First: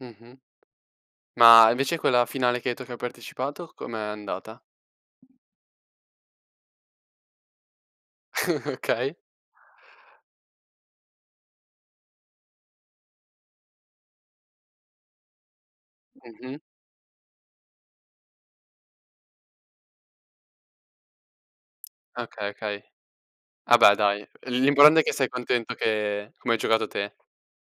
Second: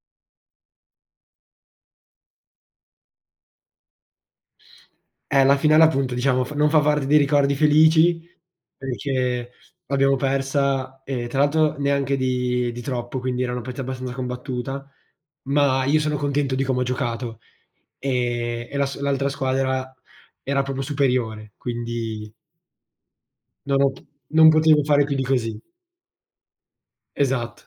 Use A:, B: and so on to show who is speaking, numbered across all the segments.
A: Mh-mh, ma invece quella finale che hai detto che hai partecipato com'è andata?
B: Eh la finale appunto, diciamo, f non fa parte dei ricordi felici,
A: Okay.
B: perché l'abbiamo persa, e tra l'altro neanche di di troppo, quindi era una partita abbastanza combattuta, ma io sono contento
A: Mh-mh.
B: di come ho giocato. Ehm, e las l'altra squadra era proprio superiore, quindi
A: Okay, okay. Ah,
B: non ho
A: beh
B: p
A: dai,
B: non
A: l
B: potevo
A: l'importante è
B: fare
A: che
B: più di
A: sei
B: così.
A: contento che come hai giocato te.
B: Esatto.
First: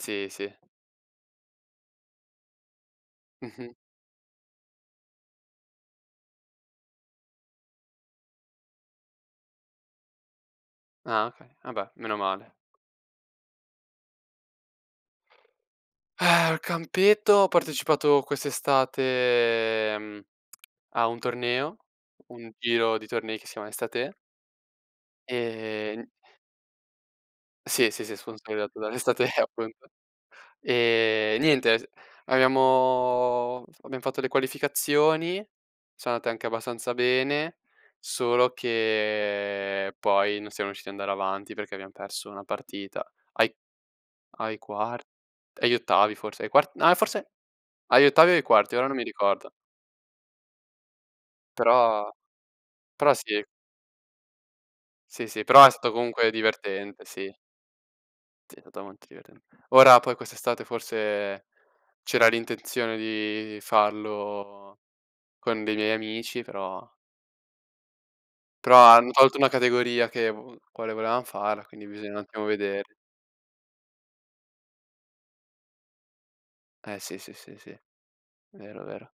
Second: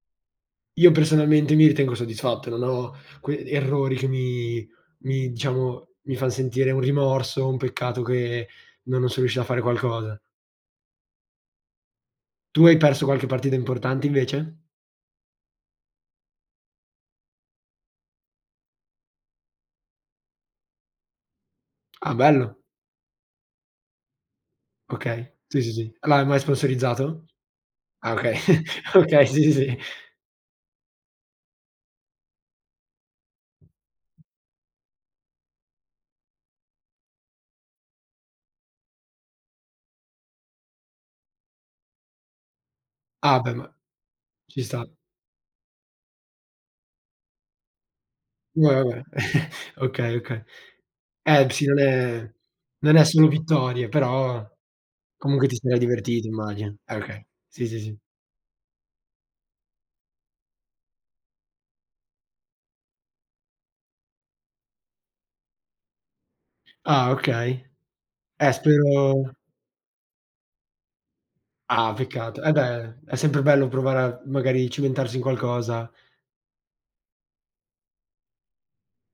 A: Sì, sì.
B: Io personalmente mi ritengo soddisfatto, non ho que
A: Mh-mh.
B: errori che mi mi diciamo, mi fan sentire un rimorso, un peccato che non non sono riuscito a fare qualcosa.
A: Ah okay, vabbè, meno male.
B: Tu hai perso qualche partita importante invece?
A: Al campetto ho partecipato quest'estate, mhmm, a un torneo,
B: Ah
A: un
B: bello.
A: giro di tornei che si chiama Estathè
B: Okay, sì, sì, sì.
A: Ehm
B: Ah ma è ma è sponsorizzato?
A: Sì, sì,
B: Ah
A: sì,
B: okay,
A: sponsorizzato dall'
B: okay
A: Estathè
B: sì, sì, sì.
A: appunto. E niente, t abbiamo- abbiam fatto le qualificazioni, sono andate anche abbastanza bene, solo che poi non siamo riusciti ad andare avanti perché abbiam perso una partita
B: Ah beh
A: ai
B: ma
A: ai
B: ci sta.
A: quart agli ottavi forse, ai quart no a forse agli ottavi o ai
B: Beh,
A: quarti, ora non mi
B: vabbè.
A: ricordo.
B: Okay, okay, eh b sì non
A: Però
B: è, non è
A: però
B: solo
A: sì.
B: vittorie, però
A: Sì, sì,
B: comunque ti
A: però è
B: sarai
A: stato
B: divertito,
A: comunque
B: immagino. Eh
A: divertente,
B: okay,
A: sì.
B: sì, sì, sì.
A: Sì, è stato molto divertent ora poi quest'estate forse c'era l'intenzione di farlo con dei miei amici, però
B: Ah okay, eh
A: però hanno
B: spero
A: tolto una categoria che uhm, quale volevam farla, quindi
B: Ah
A: bisogna un
B: peccato,
A: attimo
B: eh
A: vedere.
B: beh, è sempre bello provare a, magari cimentarsi in qualcosa.
A: Eh sì, sì, sì, sì. Vero, vero.